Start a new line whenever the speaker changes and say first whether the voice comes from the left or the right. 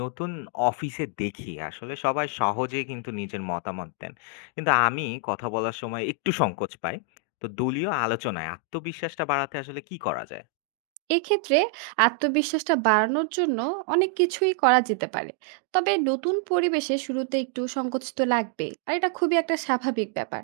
left: নতুন অফিসে দেখি আসলে সবাই সহজে কিন্তু নিজের মতামত দেন, কিন্তু আমি কথা বলার সময় একটু সংকোচ পাই। তো দলীয় আলোচনায় আত্মবিশ্বাসটা বাড়াতে আসলে কি করা যায়?
right: এক্ষেত্রে আত্মবিশ্বাসটা বাড়ানোর জন্য অনেক কিছুই করা যেতে পারে। তবে নতুন পরিবেশে শুরুতে একটু সংকুচিত লাগবে, আর এটা খুবই একটা স্বাভাবিক ব্যাপার।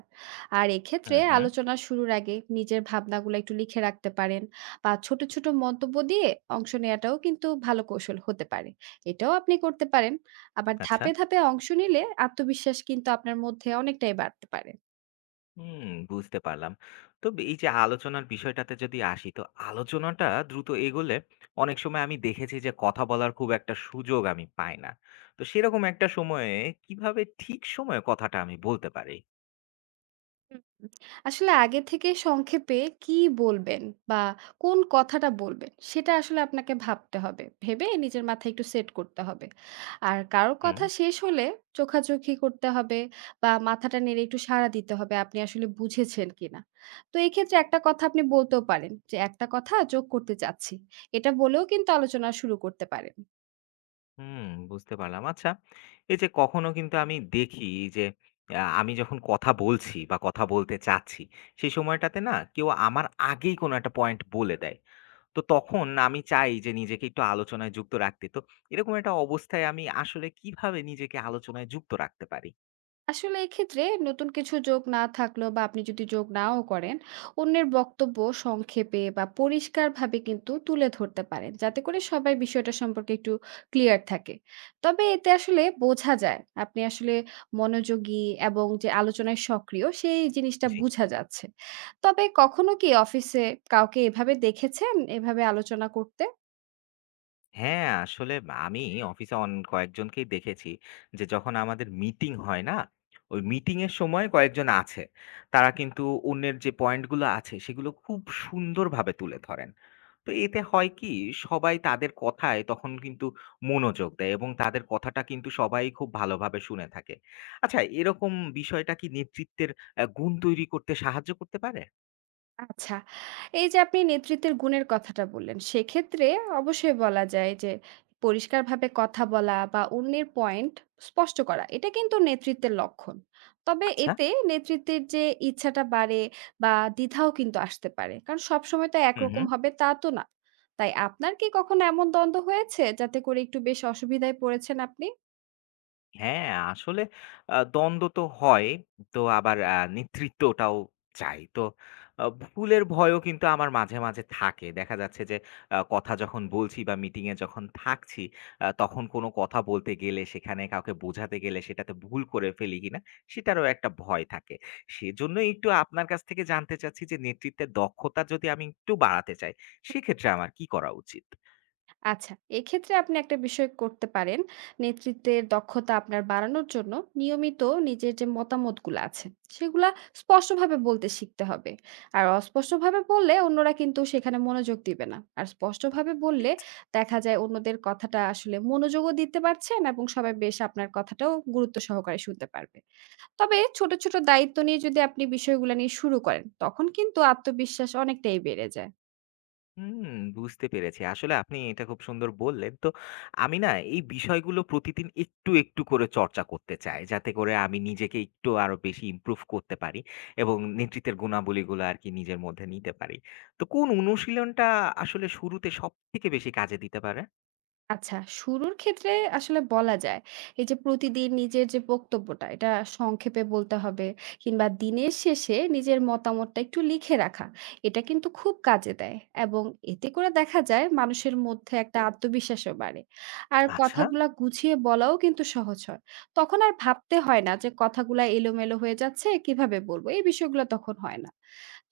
right: আর
left: হুম
right: এক্ষেত্রে
left: হুম
right: আলোচনা শুরুর আগে নিজের ভাবনাগুলো একটু লিখে রাখতে পারেন, বা ছোট ছোট মন্তব্য দিয়ে অংশ নেওয়াটাও কিন্তু ভালো কৌশল হতে পারে। এটাও আপনি করতে পারেন। আবার
left: আচ্ছা,
right: ধাপে ধাপে অংশ নিলে আত্মবিশ্বাস কিন্তু আপনার মধ্যে অনেকটাই বাড়তে পারে।
left: হুম, বুঝতে পারলাম। তো এই যে আলোচনার বিষয়টাতে যদি আসি, তো আলোচনাটা দ্রুত এগোলে অনেক সময় আমি দেখেছি যে কথা বলার খুব একটা সুযোগ আমি পাই না। তো সেরকম একটা সময়ে কিভাবে ঠিক সময়ে কথাটা আমি বলতে পারি?
right: হুম, আসলে আগে থেকে সংক্ষেপে কি বলবেন বা কোন কথাটা বলবেন সেটা আসলে আপনাকে ভাবতে হবে, ভেবে নিজের মাথায় একটু সেট করতে হবে। আর কারো
left: হুম
right: কথা শেষ হলে চোখাচোখি করতে হবে, বা মাথাটা নেড়ে একটু সাড়া দিতে হবে আপনি আসলে বুঝেছেন কিনা। তো এই ক্ষেত্রে একটা কথা আপনি বলতেও পারেন যে একটা কথা যোগ করতে চাচ্ছি। এটা বলেও কিন্তু আলোচনা শুরু করতে পারেন।
left: হুম, বুঝতে পারলাম। আচ্ছা, এই যে কখনো কিন্তু আমি দেখি যে আমি যখন কথা বলছি বা কথা বলতে চাচ্ছি, সেই সময়টাতে না কেউ আমার আগেই কোনো একটা পয়েন্ট বলে দেয়। তো তখন আমি চাই যে নিজেকে একটু আলোচনায় যুক্ত রাখতে। তো এরকম একটা অবস্থায় আমি আসলে কিভাবে নিজেকে আলোচনায় যুক্ত রাখতে পারি?
right: আসলে এক্ষেত্রে নতুন কিছু যোগ না থাকলেও বা আপনি যদি যোগ নাও করেন, অন্যের বক্তব্য সংক্ষেপে বা পরিষ্কারভাবে কিন্তু তুলে ধরতে পারেন, যাতে করে সবাই বিষয়টা সম্পর্কে একটু ক্লিয়ার থাকে। তবে এতে আসলে বোঝা যায় আপনি আসলে মনোযোগী এবং যে আলোচনায় সক্রিয় সেই জিনিসটা
left: জি।
right: বোঝা যাচ্ছে। তবে কখনো কি অফিসে কাউকে এভাবে দেখেছেন, এভাবে আলোচনা করতে?
left: হ্যাঁ, আসলে আমি অফিসে অন কয়েকজনকেই দেখেছি যে যখন আমাদের মিটিং হয় না? ওই মিটিং এর সময় কয়েকজন আছে। তারা কিন্তু অন্যের যে পয়েন্ট গুলো আছে সেগুলো খুব সুন্দরভাবে তুলে ধরেন। তো এতে হয় কি, সবাই তাদের কথায় তখন কিন্তু মনোযোগ দেয় এবং তাদের কথাটা কিন্তু সবাই খুব ভালোভাবে শুনে থাকে। আচ্ছা, এরকম বিষয়টা কি নেতৃত্বের গুণ তৈরি করতে সাহায্য করতে পারে?
right: আচ্ছা। এই যে আপনি নেতৃত্বের গুণের কথাটা বললেন, সেক্ষেত্রে অবশ্যই বলা যায় যে পরিষ্কারভাবে কথা বলা বা অন্যের পয়েন্ট স্পষ্ট করা, এটা কিন্তু নেতৃত্বের লক্ষণ। তবে
left: আচ্ছা।
right: এতে নেতৃত্বের যে ইচ্ছাটা বাড়ে বা দ্বিধাও কিন্তু আসতে পারে। কারণ সবসময় তো
left: হু, হু।
right: একরকম হবে তা তো না। তাই আপনার কি কখনো এমন দ্বন্দ্ব হয়েছে যাতে করে একটু বেশ অসুবিধায় পড়েছেন আপনি?
left: হ্যাঁ, আসলে দ্বন্দ্ব তো হয়। তো আবার নেতৃত্বটাও চাই। তো ভুলের ভয়ও কিন্তু আমার মাঝে, মাঝে থাকে। দেখা যাচ্ছে যে কথা যখন বলছি বা মিটিং এ যখন থাকছি, তখন কোনো কথা বলতে গেলে সেখানে কাউকে বোঝাতে গেলে সেটাতে ভুল করে ফেলি কিনা সেটারও একটা ভয় থাকে। সেজন্যই একটু আপনার কাছ থেকে জানতে চাচ্ছি যে নেতৃত্বের দক্ষতা যদি আমি একটু বাড়াতে চাই, সেক্ষেত্রে আমার কি করা উচিত?
right: আচ্ছা, এক্ষেত্রে আপনি একটা বিষয় করতে পারেন। নেতৃত্বের দক্ষতা আপনার বাড়ানোর জন্য নিয়মিত নিজের যে মতামতগুলো আছে, সেগুলা স্পষ্টভাবে বলতে শিখতে হবে। আর অস্পষ্টভাবে বললে অন্যরা কিন্তু সেখানে মনোযোগ দিবে না। আর স্পষ্টভাবে বললে দেখা যায় অন্যদের কথাটা আসলে মনোযোগও দিতে পারছেন, এবং সবাই বেশ আপনার কথাটাও গুরুত্ব সহকারে শুনতে পারবে। তবে ছোট, ছোট দায়িত্ব নিয়ে যদি আপনি বিষয়গুলা নিয়ে শুরু করেন, তখন কিন্তু আত্মবিশ্বাস অনেকটাই বেড়ে যায়।
left: হুম, বুঝতে পেরেছি। আসলে আপনি এটা খুব সুন্দর বললেন। তো আমি না এই বিষয়গুলো প্রতিদিন একটু, একটু করে চর্চা করতে চাই, যাতে করে আমি নিজেকে একটু আরো বেশি ইমপ্রুভ করতে পারি এবং নেতৃত্বের গুণাবলীগুলো আরকি নিজের মধ্যে নিতে পারি। তো কোন অনুশীলনটা আসলে শুরুতে সবথেকে বেশি কাজে দিতে পারে?
right: আচ্ছা, শুরুর ক্ষেত্রে আসলে বলা যায়, এই যে প্রতিদিন নিজের যে বক্তব্যটা এটা সংক্ষেপে বলতে হবে, কিংবা দিনের শেষে নিজের মতামতটা একটু লিখে রাখা। এটা কিন্তু খুব কাজে দেয়, এবং এতে করে দেখা যায় মানুষের মধ্যে একটা আত্মবিশ্বাসও বাড়ে। আর
left: আচ্ছা।
right: কথাগুলা গুছিয়ে বলাও কিন্তু সহজ হয়। তখন আর ভাবতে হয় না যে কথাগুলা এলোমেলো হয়ে যাচ্ছে, কিভাবে বলবো? এই বিষয়গুলো তখন হয় না।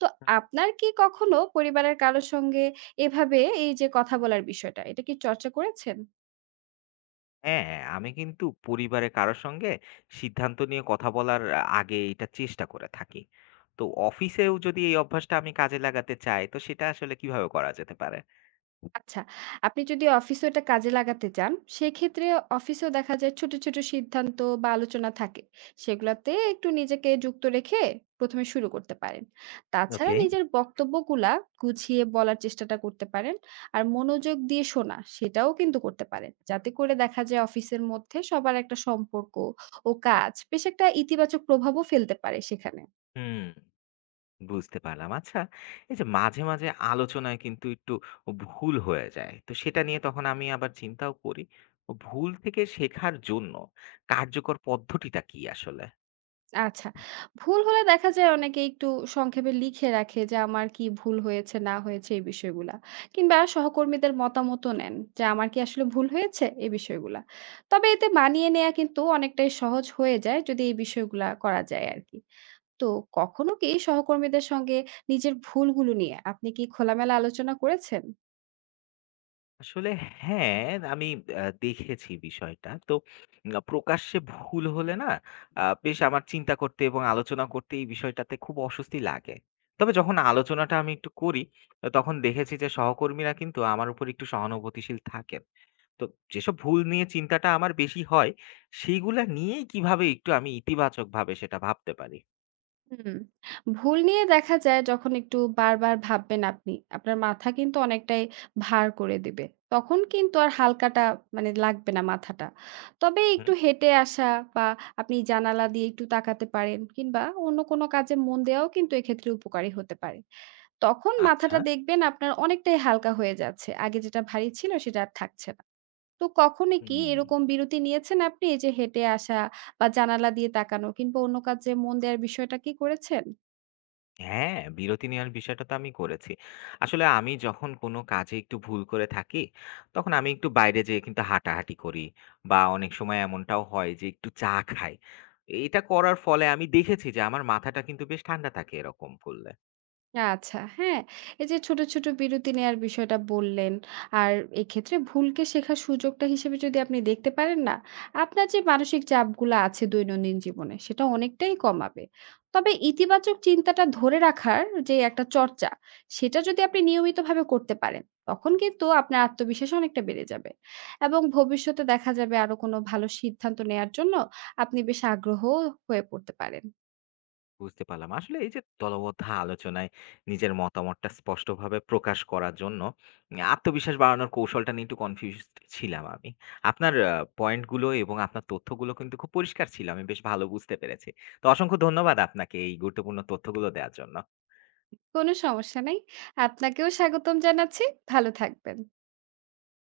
right: তো আপনার কি কখনো পরিবারের কারো সঙ্গে এভাবে এই যে কথা বলার বিষয়টা, এটা কি চর্চা করেছেন?
left: হ্যাঁ, আমি কিন্তু পরিবারে কারো সঙ্গে সিদ্ধান্ত নিয়ে কথা বলার আগে এটা চেষ্টা করে থাকি। তো অফিসেও যদি এই অভ্যাসটা আমি কাজে লাগাতে চাই, তো সেটা আসলে কিভাবে করা যেতে পারে?
right: আচ্ছা, আপনি যদি অফিসেও এটা কাজে লাগাতে চান, সেক্ষেত্রে অফিসেও দেখা যায় ছোট, ছোট সিদ্ধান্ত বা আলোচনা থাকে। সেগুলাতে একটু নিজেকে যুক্ত রেখে ১ম এ শুরু করতে পারেন। তাছাড়া
left: ওকে।
right: নিজের বক্তব্যগুলা গুছিয়ে বলার চেষ্টাটা করতে পারেন। আর মনোযোগ দিয়ে শোনা, সেটাও কিন্তু করতে পারেন। যাতে করে দেখা যায় অফিসের মধ্যে সবার একটা সম্পর্ক ও কাজ বেশ একটা ইতিবাচক প্রভাবও ফেলতে পারে সেখানে।
left: হুম, বুঝতে পারলাম। আচ্ছা, এই যে মাঝে, মাঝে আলোচনায় কিন্তু একটু ভুল হয়ে যায়। তো সেটা নিয়ে তখন আমি আবার চিন্তাও করি। ভুল থেকে শেখার জন্য কার্যকর পদ্ধতিটা কি আসলে?
right: আচ্ছা। ভুল হলে দেখা যায় অনেকে একটু সংক্ষেপে লিখে রাখে যে আমার কি ভুল হয়েছে না হয়েছে এই বিষয়গুলা। কিংবা সহকর্মীদের মতামতও নেন যে আমার কি আসলে ভুল হয়েছে? এই বিষয়গুলা। তবে এতে মানিয়ে নেয়া কিন্তু অনেকটাই সহজ হয়ে যায় যদি এই বিষয়গুলা করা যায় আরকি। তো কখনো কি সহকর্মীদের সঙ্গে নিজের ভুলগুলো নিয়ে আপনি কি খোলামেলা আলোচনা করেছেন?
left: আসলে হ্যাঁ, আমি দেখেছি বিষয়টা। তো প্রকাশ্যে ভুল হলে না বেশ আমার চিন্তা করতে এবং আলোচনা করতে এই বিষয়টাতে খুব অস্বস্তি লাগে। তবে যখন আলোচনাটা আমি একটু করি, তখন দেখেছি যে সহকর্মীরা কিন্তু আমার উপর একটু সহানুভূতিশীল থাকেন। তো যেসব ভুল নিয়ে চিন্তাটা আমার বেশি হয়, সেইগুলা নিয়েই কিভাবে একটু আমি ইতিবাচকভাবে সেটা ভাবতে পারি?
right: হুম, ভুল নিয়ে দেখা যায় যখন একটু বারবার ভাববেন আপনি, আপনার মাথা কিন্তু অনেকটাই ভার করে দিবে। তখন কিন্তু আর হালকাটা মানে লাগবে না মাথাটা। তবে
left: হুম, হুম।
right: একটু হেঁটে আসা, বা আপনি জানালা দিয়ে একটু তাকাতে পারেন, কিংবা অন্য কোনো কাজে মন দেওয়াও কিন্তু এক্ষেত্রে উপকারী হতে পারে। তখন
left: আচ্ছা।
right: মাথাটা দেখবেন আপনার অনেকটাই হালকা হয়ে যাচ্ছে। আগে যেটা ভারী ছিল সেটা আর থাকছে না। তো কখনো কি
left: হুম।
right: এরকম বিরতি নিয়েছেন আপনি? এই যে হেঁটে আসা বা জানালা দিয়ে তাকানো কিংবা অন্য কাজে মন দেওয়ার বিষয়টা কি করেছেন?
left: হ্যাঁ, বিরতি নেওয়ার বিষয়টা তো আমি করেছি। আসলে আমি যখন কোনো কাজে একটু ভুল করে থাকি, তখন আমি একটু বাইরে যেয়ে কিন্তু হাঁটাহাঁটি করি বা অনেক সময় এমনটাও হয় যে একটু চা খাই। এটা করার ফলে আমি দেখেছি যে আমার মাথাটা কিন্তু বেশ ঠান্ডা থাকে এরকম করলে।
right: আচ্ছা, হ্যাঁ। এই যে ছোট, ছোট বিরতি নেয়ার বিষয়টা বললেন। আর এক্ষেত্রে ভুলকে শেখার সুযোগটা হিসেবে যদি আপনি দেখতে পারেন না, আপনার যে মানসিক চাপগুলা আছে দৈনন্দিন জীবনে সেটা অনেকটাই কমাবে। তবে ইতিবাচক চিন্তাটা ধরে রাখার যে একটা চর্চা, সেটা যদি আপনি নিয়মিতভাবে করতে পারেন, তখন কিন্তু আপনার আত্মবিশ্বাস অনেকটা বেড়ে যাবে। এবং ভবিষ্যতে দেখা যাবে আরো কোনো ভালো সিদ্ধান্ত নেয়ার জন্য আপনি বেশ আগ্রহ হয়ে পড়তে পারেন।
left: বুঝতে পারলাম। আসলে এই যে দলবদ্ধ আলোচনায় নিজের মতামতটা স্পষ্টভাবে প্রকাশ করার জন্য আত্মবিশ্বাস বাড়ানোর কৌশলটা নিয়ে একটু কনফিউজড ছিলাম আমি। আপনার পয়েন্টগুলো এবং আপনার তথ্যগুলো কিন্তু খুব পরিষ্কার ছিল। আমি বেশ ভালো বুঝতে পেরেছি। তো অসংখ্য ধন্যবাদ আপনাকে এই গুরুত্বপূর্ণ তথ্যগুলো দেওয়ার জন্য।
right: কোনো সমস্যা নাই। আপনাকেও স্বাগতম জানাচ্ছি। ভালো থাকবেন।